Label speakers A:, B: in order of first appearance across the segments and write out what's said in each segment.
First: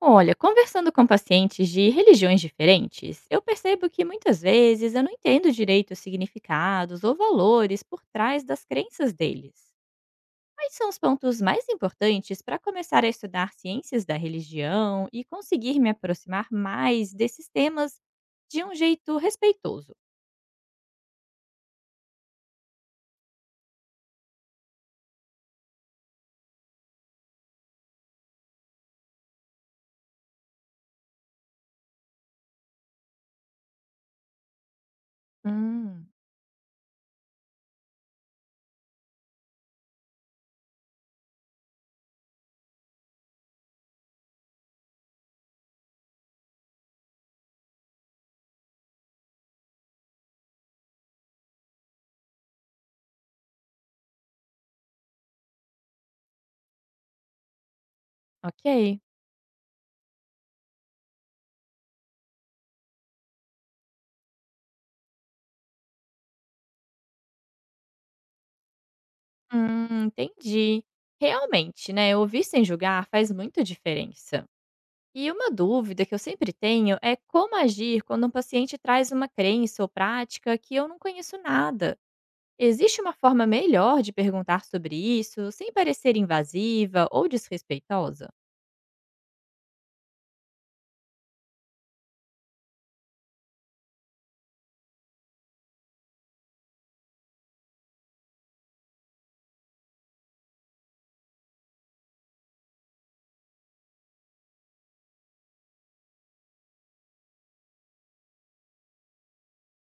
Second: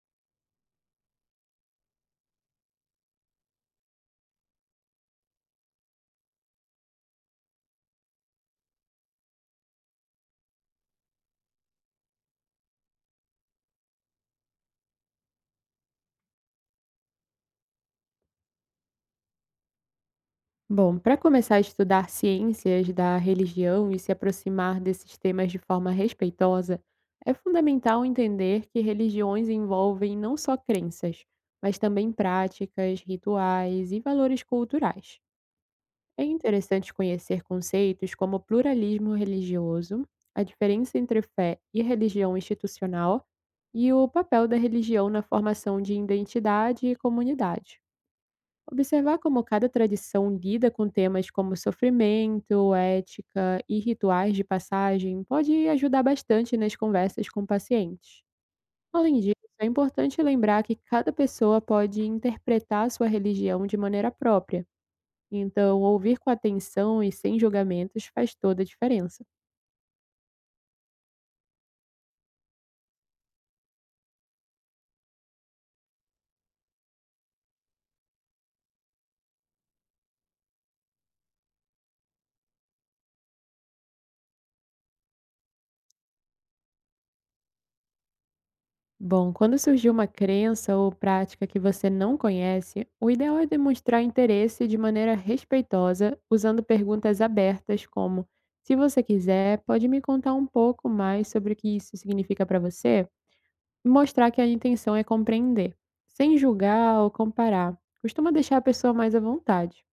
A: Olha, conversando com pacientes de religiões diferentes, eu percebo que muitas vezes eu não entendo direito os significados ou valores por trás das crenças deles. Quais são os pontos mais importantes para começar a estudar ciências da religião e conseguir me aproximar mais desses temas de um jeito respeitoso?
B: Bom, para começar a estudar ciências da religião e se aproximar desses temas de forma respeitosa, é fundamental entender que religiões envolvem não só crenças, mas também práticas, rituais e valores culturais.
A: Hum,
B: É interessante conhecer conceitos como pluralismo religioso, a diferença entre fé e religião institucional e o papel da religião na formação de identidade e comunidade. Observar como cada tradição lida com temas como sofrimento, ética e rituais de passagem pode ajudar bastante nas conversas com pacientes.
A: ok.
B: Além disso, é importante lembrar que cada pessoa pode interpretar sua religião de maneira própria, então ouvir com atenção e sem julgamentos faz toda a diferença.
A: Entendi. Realmente, né? Ouvir sem julgar faz muita diferença. E uma dúvida que eu sempre tenho é como agir quando um paciente traz uma crença ou prática que eu não conheço nada. Existe uma forma melhor de perguntar sobre isso sem parecer invasiva ou desrespeitosa?
B: Bom, quando surgir uma crença ou prática que você não conhece, o ideal é demonstrar interesse de maneira respeitosa, usando perguntas abertas como: se você quiser, pode me contar um pouco mais sobre o que isso significa para você? E mostrar que a intenção é compreender, sem julgar ou comparar. Costuma deixar a pessoa mais à vontade.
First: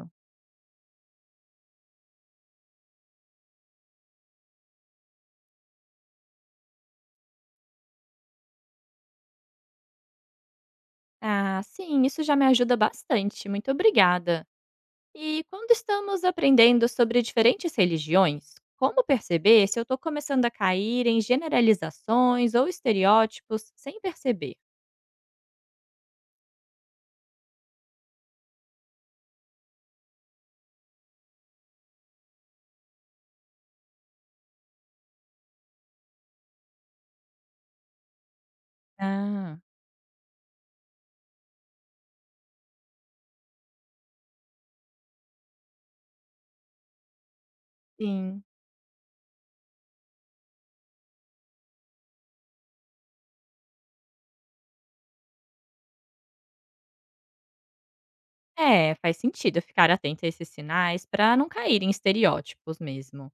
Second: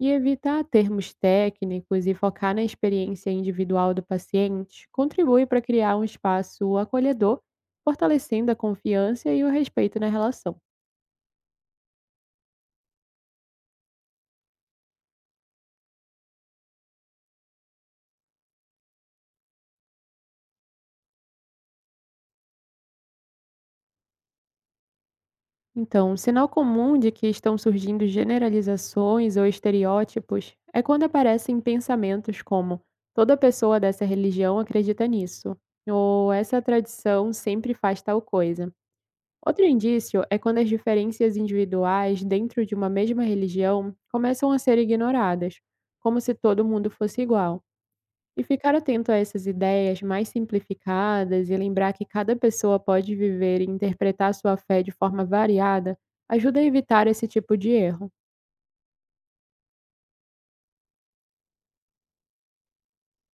B: E evitar termos técnicos e focar na experiência individual do paciente contribui para criar um espaço acolhedor, fortalecendo a confiança e o respeito na relação.
A: Ah, sim, isso já me ajuda bastante. Muito obrigada. E quando estamos aprendendo sobre diferentes religiões, como perceber se eu estou começando a cair em generalizações ou estereótipos sem perceber?
B: Então, sinal comum de que estão surgindo generalizações ou estereótipos é quando aparecem pensamentos como toda pessoa dessa religião acredita nisso, ou essa tradição sempre faz tal coisa.
A: Ah,
B: Outro indício é quando as diferenças individuais dentro de uma mesma religião começam a ser ignoradas, como se todo mundo fosse igual. E
A: sim.
B: ficar atento a essas ideias mais simplificadas e lembrar que cada pessoa pode viver e interpretar sua fé de forma variada ajuda a evitar esse tipo de erro.
A: É, faz sentido eu ficar atenta a esses sinais para não cair em estereótipos mesmo.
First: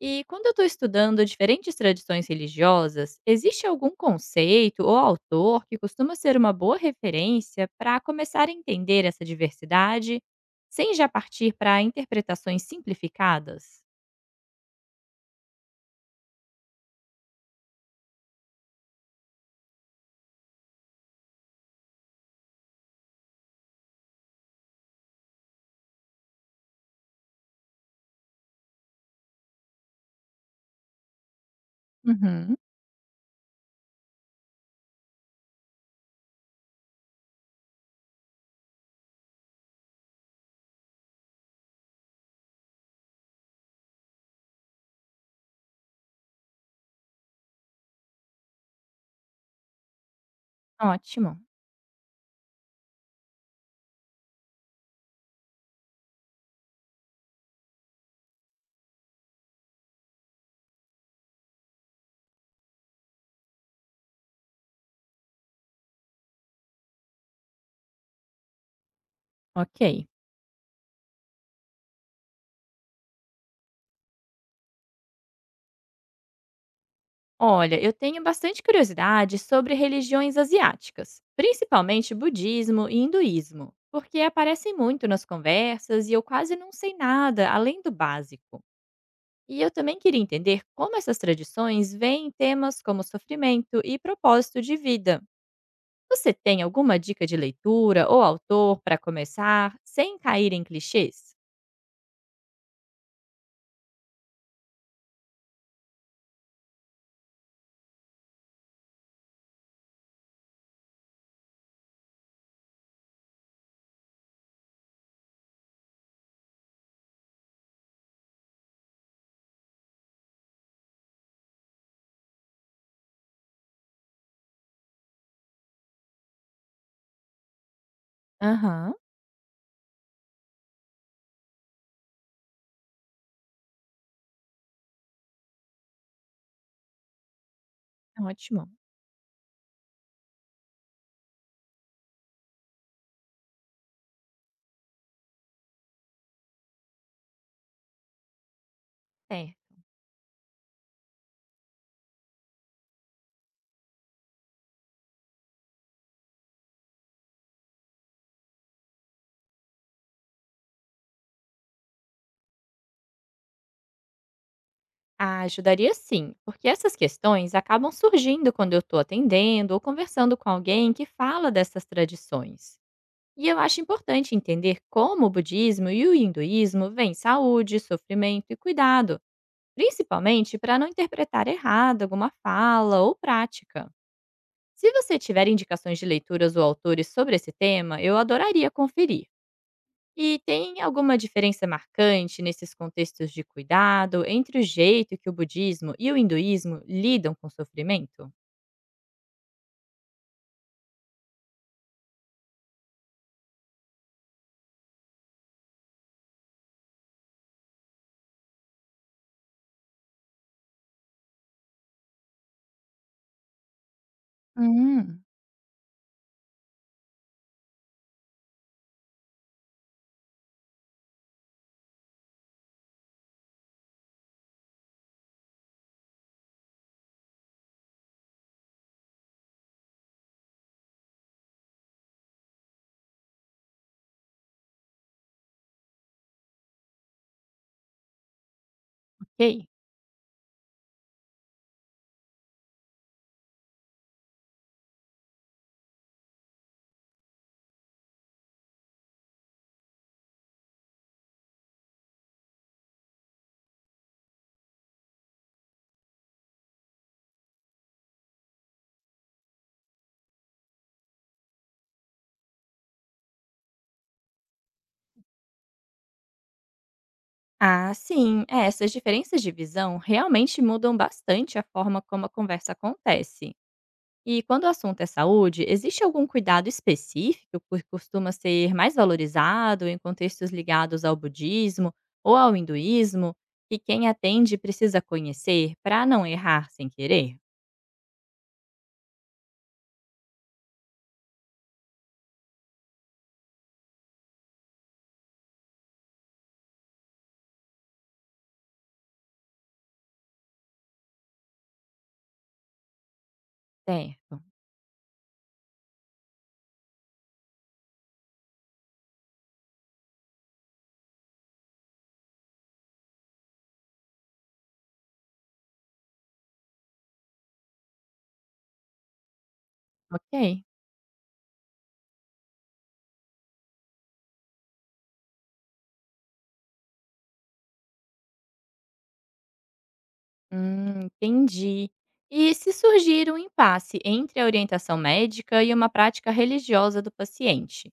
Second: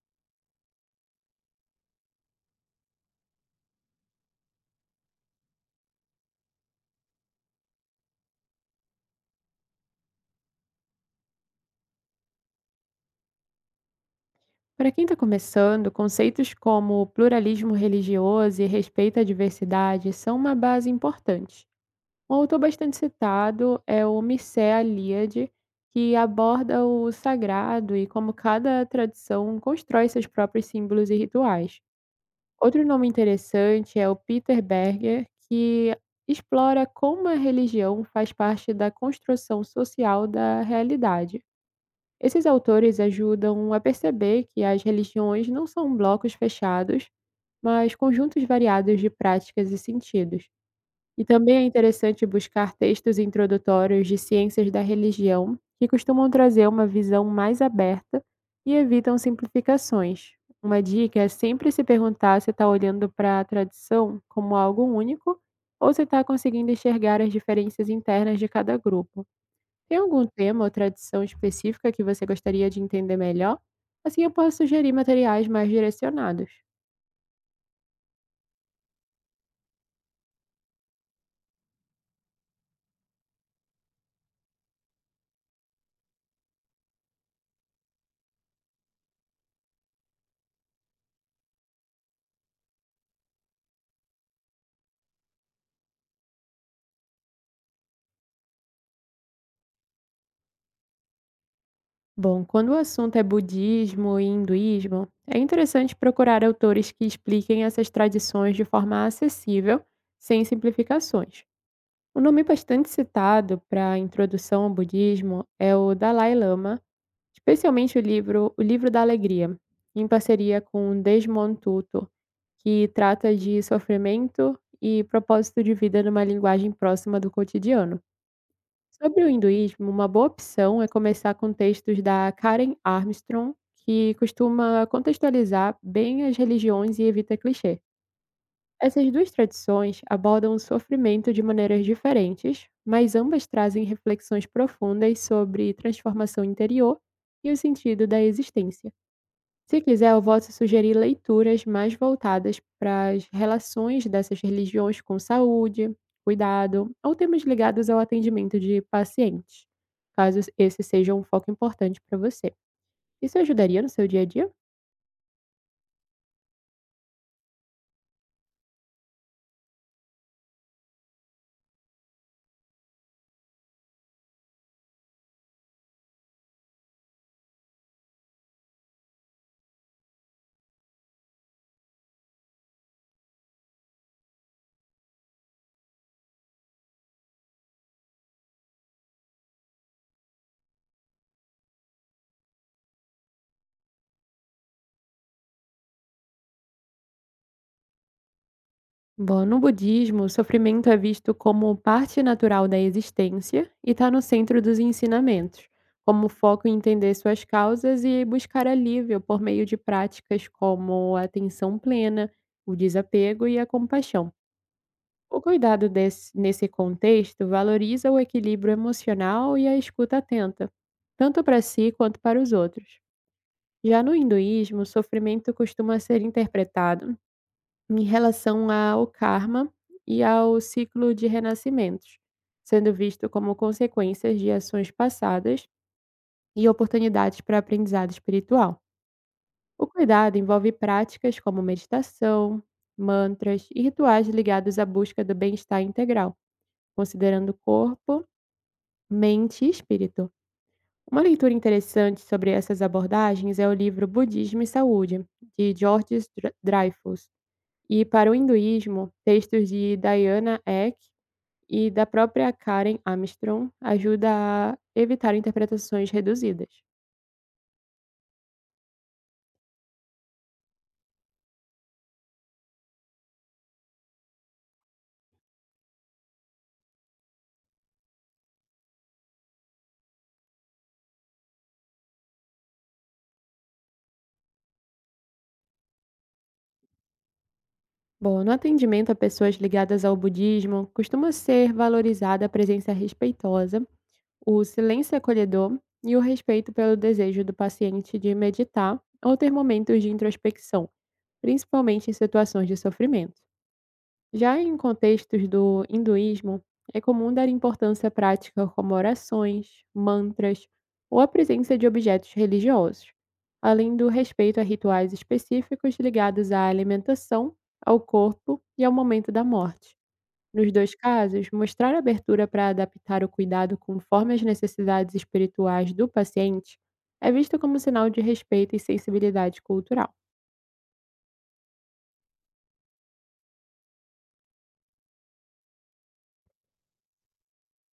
A: E quando eu estou estudando diferentes tradições religiosas, existe algum conceito ou autor que costuma ser uma boa referência para começar a entender essa diversidade, sem já partir para interpretações simplificadas?
B: Para quem está começando, conceitos como pluralismo religioso e respeito à diversidade são uma base importante. Um autor bastante citado é o Mircea Eliade, que aborda o sagrado e como cada tradição constrói seus próprios símbolos e rituais.
A: Uhum.
B: Outro nome interessante é o Peter Berger, que explora como a religião faz parte da construção social da realidade. Esses autores ajudam a perceber que as religiões não são blocos fechados, mas conjuntos variados de práticas e sentidos. E
A: Ótimo.
B: também é interessante buscar textos introdutórios de ciências da religião, que costumam trazer uma visão mais aberta e evitam simplificações. Uma dica é sempre se perguntar se está olhando para a tradição como algo único ou se está conseguindo enxergar as diferenças internas de cada grupo. Tem
A: Ok.
B: algum tema ou tradição específica que você gostaria de entender melhor? Assim eu posso sugerir materiais mais direcionados.
A: Olha, eu tenho bastante curiosidade sobre religiões asiáticas, principalmente budismo e hinduísmo, porque aparecem muito nas conversas e eu quase não sei nada além do básico. E eu também queria entender como essas tradições veem temas como sofrimento e propósito de vida. Você tem alguma dica de leitura ou autor para começar sem cair em clichês?
B: Bom, quando o assunto é budismo e hinduísmo, é interessante procurar autores que expliquem essas tradições de forma acessível, sem simplificações. O nome bastante citado para a introdução ao budismo é o Dalai Lama, especialmente o livro O Livro da Alegria, em parceria com Desmond Tutu, que trata de sofrimento e propósito de vida numa linguagem próxima do cotidiano.
A: Aham,
B: Sobre o hinduísmo, uma boa opção é começar com textos da Karen Armstrong, que costuma contextualizar bem as religiões e evita clichê.
A: ótimo.
B: Essas duas tradições abordam o sofrimento de maneiras diferentes, mas ambas trazem reflexões profundas sobre transformação interior e o sentido da existência.
A: Certo.
B: Se quiser, eu posso sugerir leituras mais voltadas para as relações dessas religiões com saúde, cuidado ou temas ligados ao atendimento de pacientes, caso esse seja um foco importante para você. Isso ajudaria no seu dia a dia?
A: Ah, ajudaria sim, porque essas questões acabam surgindo quando eu estou atendendo ou conversando com alguém que fala dessas tradições. E eu acho importante entender como o budismo e o hinduísmo veem saúde, sofrimento e cuidado, principalmente para não interpretar errado alguma fala ou prática. Se você tiver indicações de leituras ou autores sobre esse tema, eu adoraria conferir. E tem alguma diferença marcante nesses contextos de cuidado entre o jeito que o budismo e o hinduísmo lidam com o sofrimento?
B: Bom, no budismo, o sofrimento é visto como parte natural da existência e está no centro dos ensinamentos, como foco em entender suas causas e buscar alívio por meio de práticas como a atenção plena, o desapego e a compaixão.
A: Hum.
B: O cuidado nesse contexto valoriza o equilíbrio emocional e a escuta atenta, tanto para si quanto para os outros. Já no hinduísmo, o sofrimento costuma ser interpretado em relação ao karma e ao ciclo de renascimentos, sendo visto como consequências de ações passadas e oportunidades para aprendizado espiritual.
A: Ok.
B: O cuidado envolve práticas como meditação, mantras e rituais ligados à busca do bem-estar integral considerando corpo, mente e espírito. Uma leitura interessante sobre essas abordagens é o livro Budismo e Saúde, de George Dreyfus, e para o hinduísmo, textos de Diana Eck e da própria Karen Armstrong ajuda a evitar interpretações reduzidas.
A: Ah, sim. É, essas diferenças de visão realmente mudam bastante a forma como a conversa acontece. E quando o assunto é saúde, existe algum cuidado específico que costuma ser mais valorizado em contextos ligados ao budismo ou ao hinduísmo que quem atende precisa conhecer para não errar sem querer?
B: Bom, no atendimento a pessoas ligadas ao budismo, costuma ser valorizada a presença respeitosa, o silêncio acolhedor e o respeito pelo desejo do paciente de meditar ou ter momentos de introspecção, principalmente em situações de sofrimento.
A: Certo,
B: Já em contextos do hinduísmo, é comum dar importância à prática como orações, mantras ou a presença de objetos religiosos, além do respeito a rituais específicos ligados à alimentação, ao corpo e ao momento da morte.
A: ok.
B: Nos 2 casos, mostrar abertura para adaptar o cuidado conforme as necessidades espirituais do paciente é visto como sinal de respeito e sensibilidade cultural.
A: Entendi. E se surgir um impasse entre a orientação médica e uma prática religiosa do paciente,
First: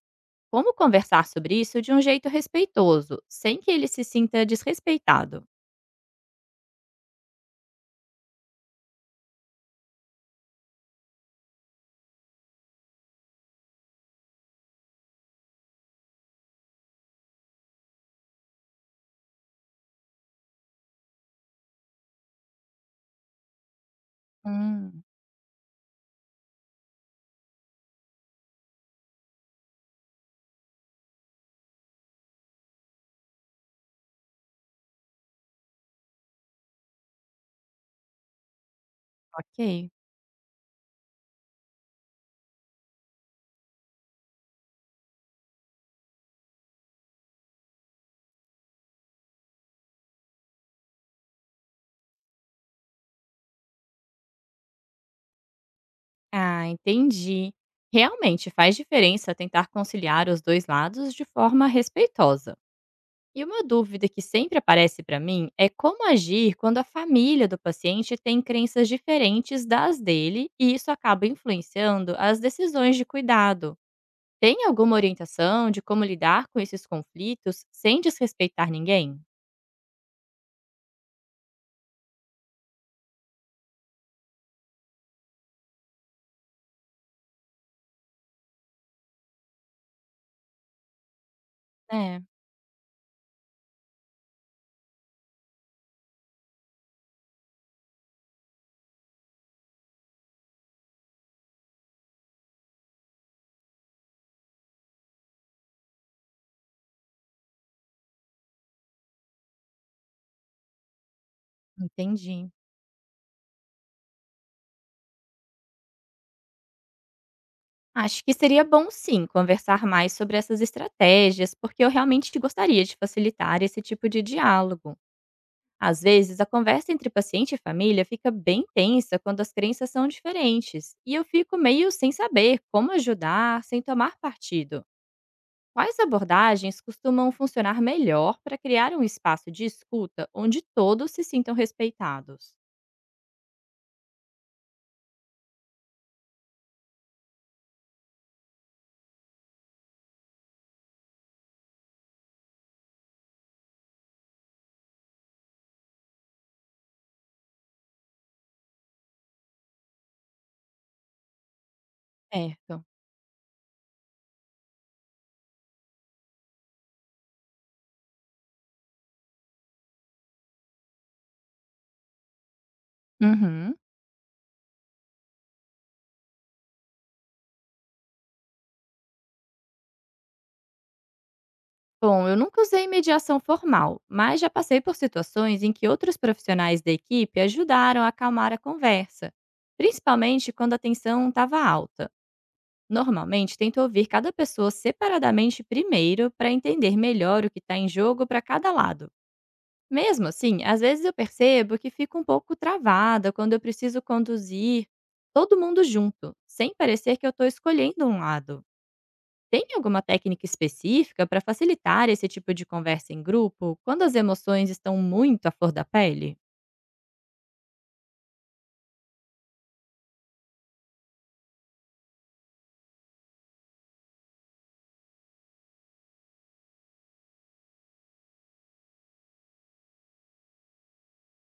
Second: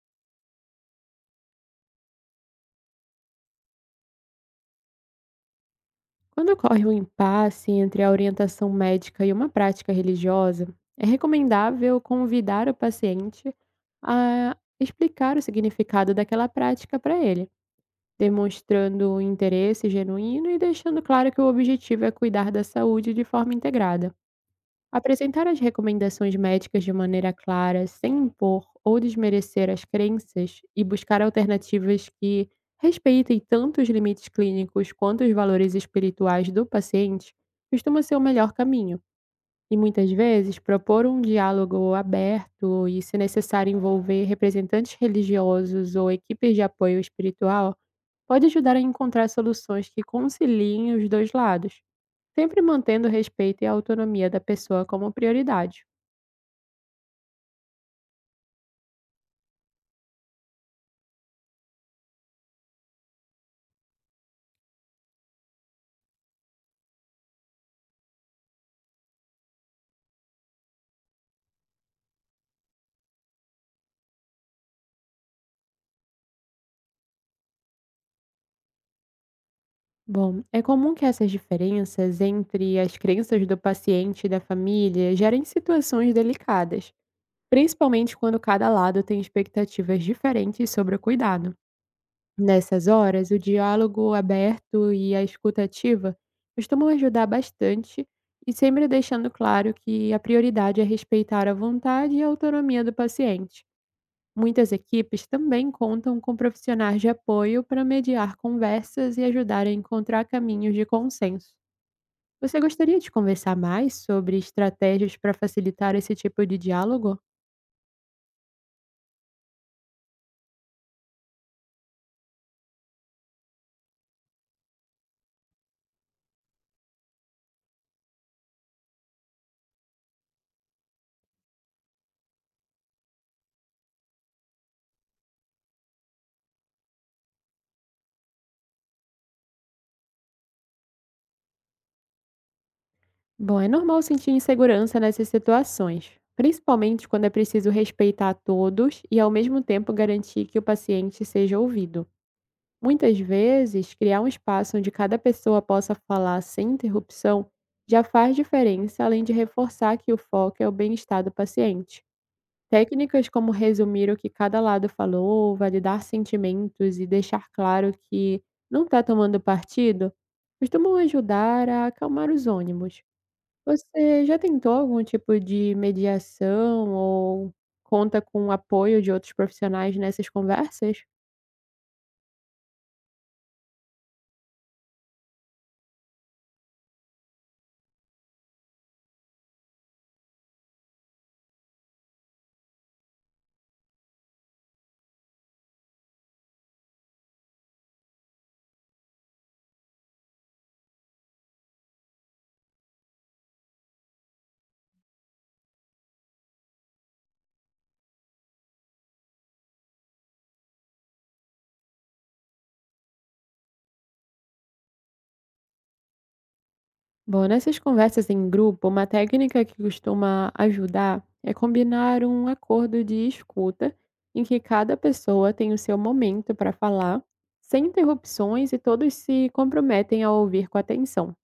A: como conversar sobre isso de um jeito respeitoso, sem que ele se sinta desrespeitado?
B: Quando ocorre um impasse entre a orientação médica e uma prática religiosa, é recomendável convidar o paciente a explicar o significado daquela prática para ele, demonstrando um interesse genuíno e deixando claro que o objetivo é cuidar da saúde de forma integrada.
A: Hum,
B: Apresentar as recomendações médicas de maneira clara, sem impor ou desmerecer as crenças, e buscar alternativas que respeitem tanto os limites clínicos quanto os valores espirituais do paciente, costuma ser o melhor caminho. E
A: ok.
B: muitas vezes, propor um diálogo aberto e, se necessário, envolver representantes religiosos ou equipes de apoio espiritual pode ajudar a encontrar soluções que conciliem os dois lados, sempre mantendo o respeito e a autonomia da pessoa como prioridade.
A: Ah, entendi. Realmente faz diferença tentar conciliar os dois lados de forma respeitosa. E uma dúvida que sempre aparece para mim é como agir quando a família do paciente tem crenças diferentes das dele e isso acaba influenciando as decisões de cuidado. Tem alguma orientação de como lidar com esses conflitos sem desrespeitar ninguém?
B: Bom, é comum que essas diferenças entre as crenças do paciente e da família gerem situações delicadas, principalmente quando cada lado tem expectativas diferentes sobre o cuidado.
A: É,
B: Nessas horas, o diálogo aberto e a escuta ativa costumam ajudar bastante, e sempre deixando claro que a prioridade é respeitar a vontade e a autonomia do paciente. Muitas equipes também contam com profissionais de apoio para mediar conversas e ajudar a encontrar caminhos de consenso.
A: entendi.
B: Você gostaria de conversar mais sobre estratégias para facilitar esse tipo de diálogo?
A: Acho que seria bom sim conversar mais sobre essas estratégias, porque eu realmente gostaria de facilitar esse tipo de diálogo. Às vezes, a conversa entre paciente e família fica bem tensa quando as crenças são diferentes, e eu fico meio sem saber como ajudar sem tomar partido. Quais abordagens costumam funcionar melhor para criar um espaço de escuta onde todos se sintam respeitados?
B: Bom, é normal sentir insegurança nessas situações, principalmente quando é preciso respeitar todos e, ao mesmo tempo, garantir que o paciente seja ouvido. Muitas vezes, criar um espaço onde cada pessoa possa falar sem interrupção já faz diferença, além de reforçar que o foco é o bem-estar do paciente.
A: Certo.
B: Técnicas como resumir o que cada lado falou, validar sentimentos e deixar claro que não está tomando partido costumam ajudar a acalmar os ânimos.
A: Uhum.
B: Você já tentou algum tipo de mediação ou conta com o apoio de outros profissionais nessas conversas?
A: Bom, eu nunca usei mediação formal, mas já passei por situações em que outros profissionais da equipe ajudaram a acalmar a conversa, principalmente quando a tensão estava alta. Normalmente, tento ouvir cada pessoa separadamente primeiro para entender melhor o que está em jogo para cada lado. Mesmo assim, às vezes eu percebo que fico um pouco travada quando eu preciso conduzir todo mundo junto, sem parecer que eu estou escolhendo um lado. Tem alguma técnica específica para facilitar esse tipo de conversa em grupo quando as emoções estão muito à flor da pele?
B: Bom, nessas conversas em grupo, uma técnica que costuma ajudar é combinar um acordo de escuta em que cada pessoa tem o seu momento para falar, sem interrupções, e todos se comprometem a ouvir com atenção.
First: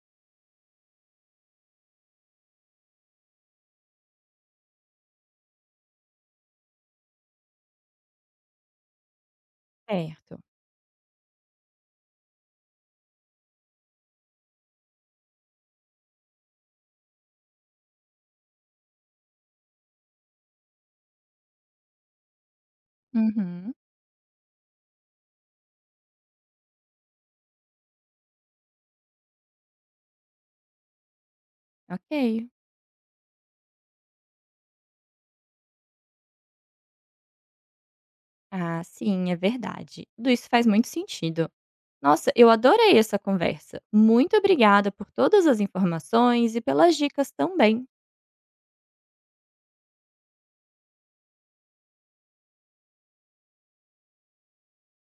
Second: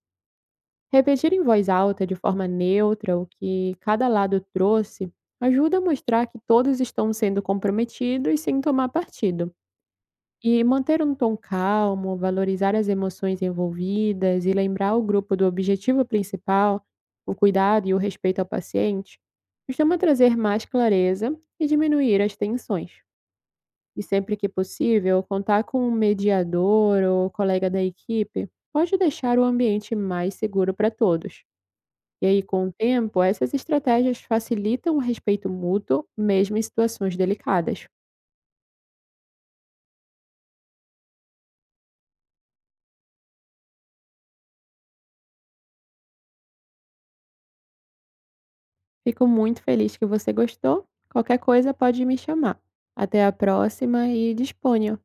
B: Repetir em voz alta, de forma neutra, o que cada lado trouxe, ajuda a mostrar que todos estão sendo comprometidos sem tomar partido.
A: Certo.
B: E manter um tom calmo, valorizar as emoções envolvidas e lembrar o grupo do objetivo principal, o cuidado e o respeito ao paciente, costuma trazer mais clareza e diminuir as tensões.
A: Uhum.
B: E sempre que possível, contar com um mediador ou colega da equipe pode deixar o ambiente mais seguro para todos. E aí,
A: Ok.
B: com o tempo, essas estratégias facilitam o respeito mútuo, mesmo em situações delicadas.
A: Ah, sim, é verdade. Tudo isso faz muito sentido. Nossa, eu adorei essa conversa. Muito obrigada por todas as informações e pelas dicas também.
B: Fico muito feliz que você gostou. Qualquer coisa pode me chamar. Até a próxima e disponha.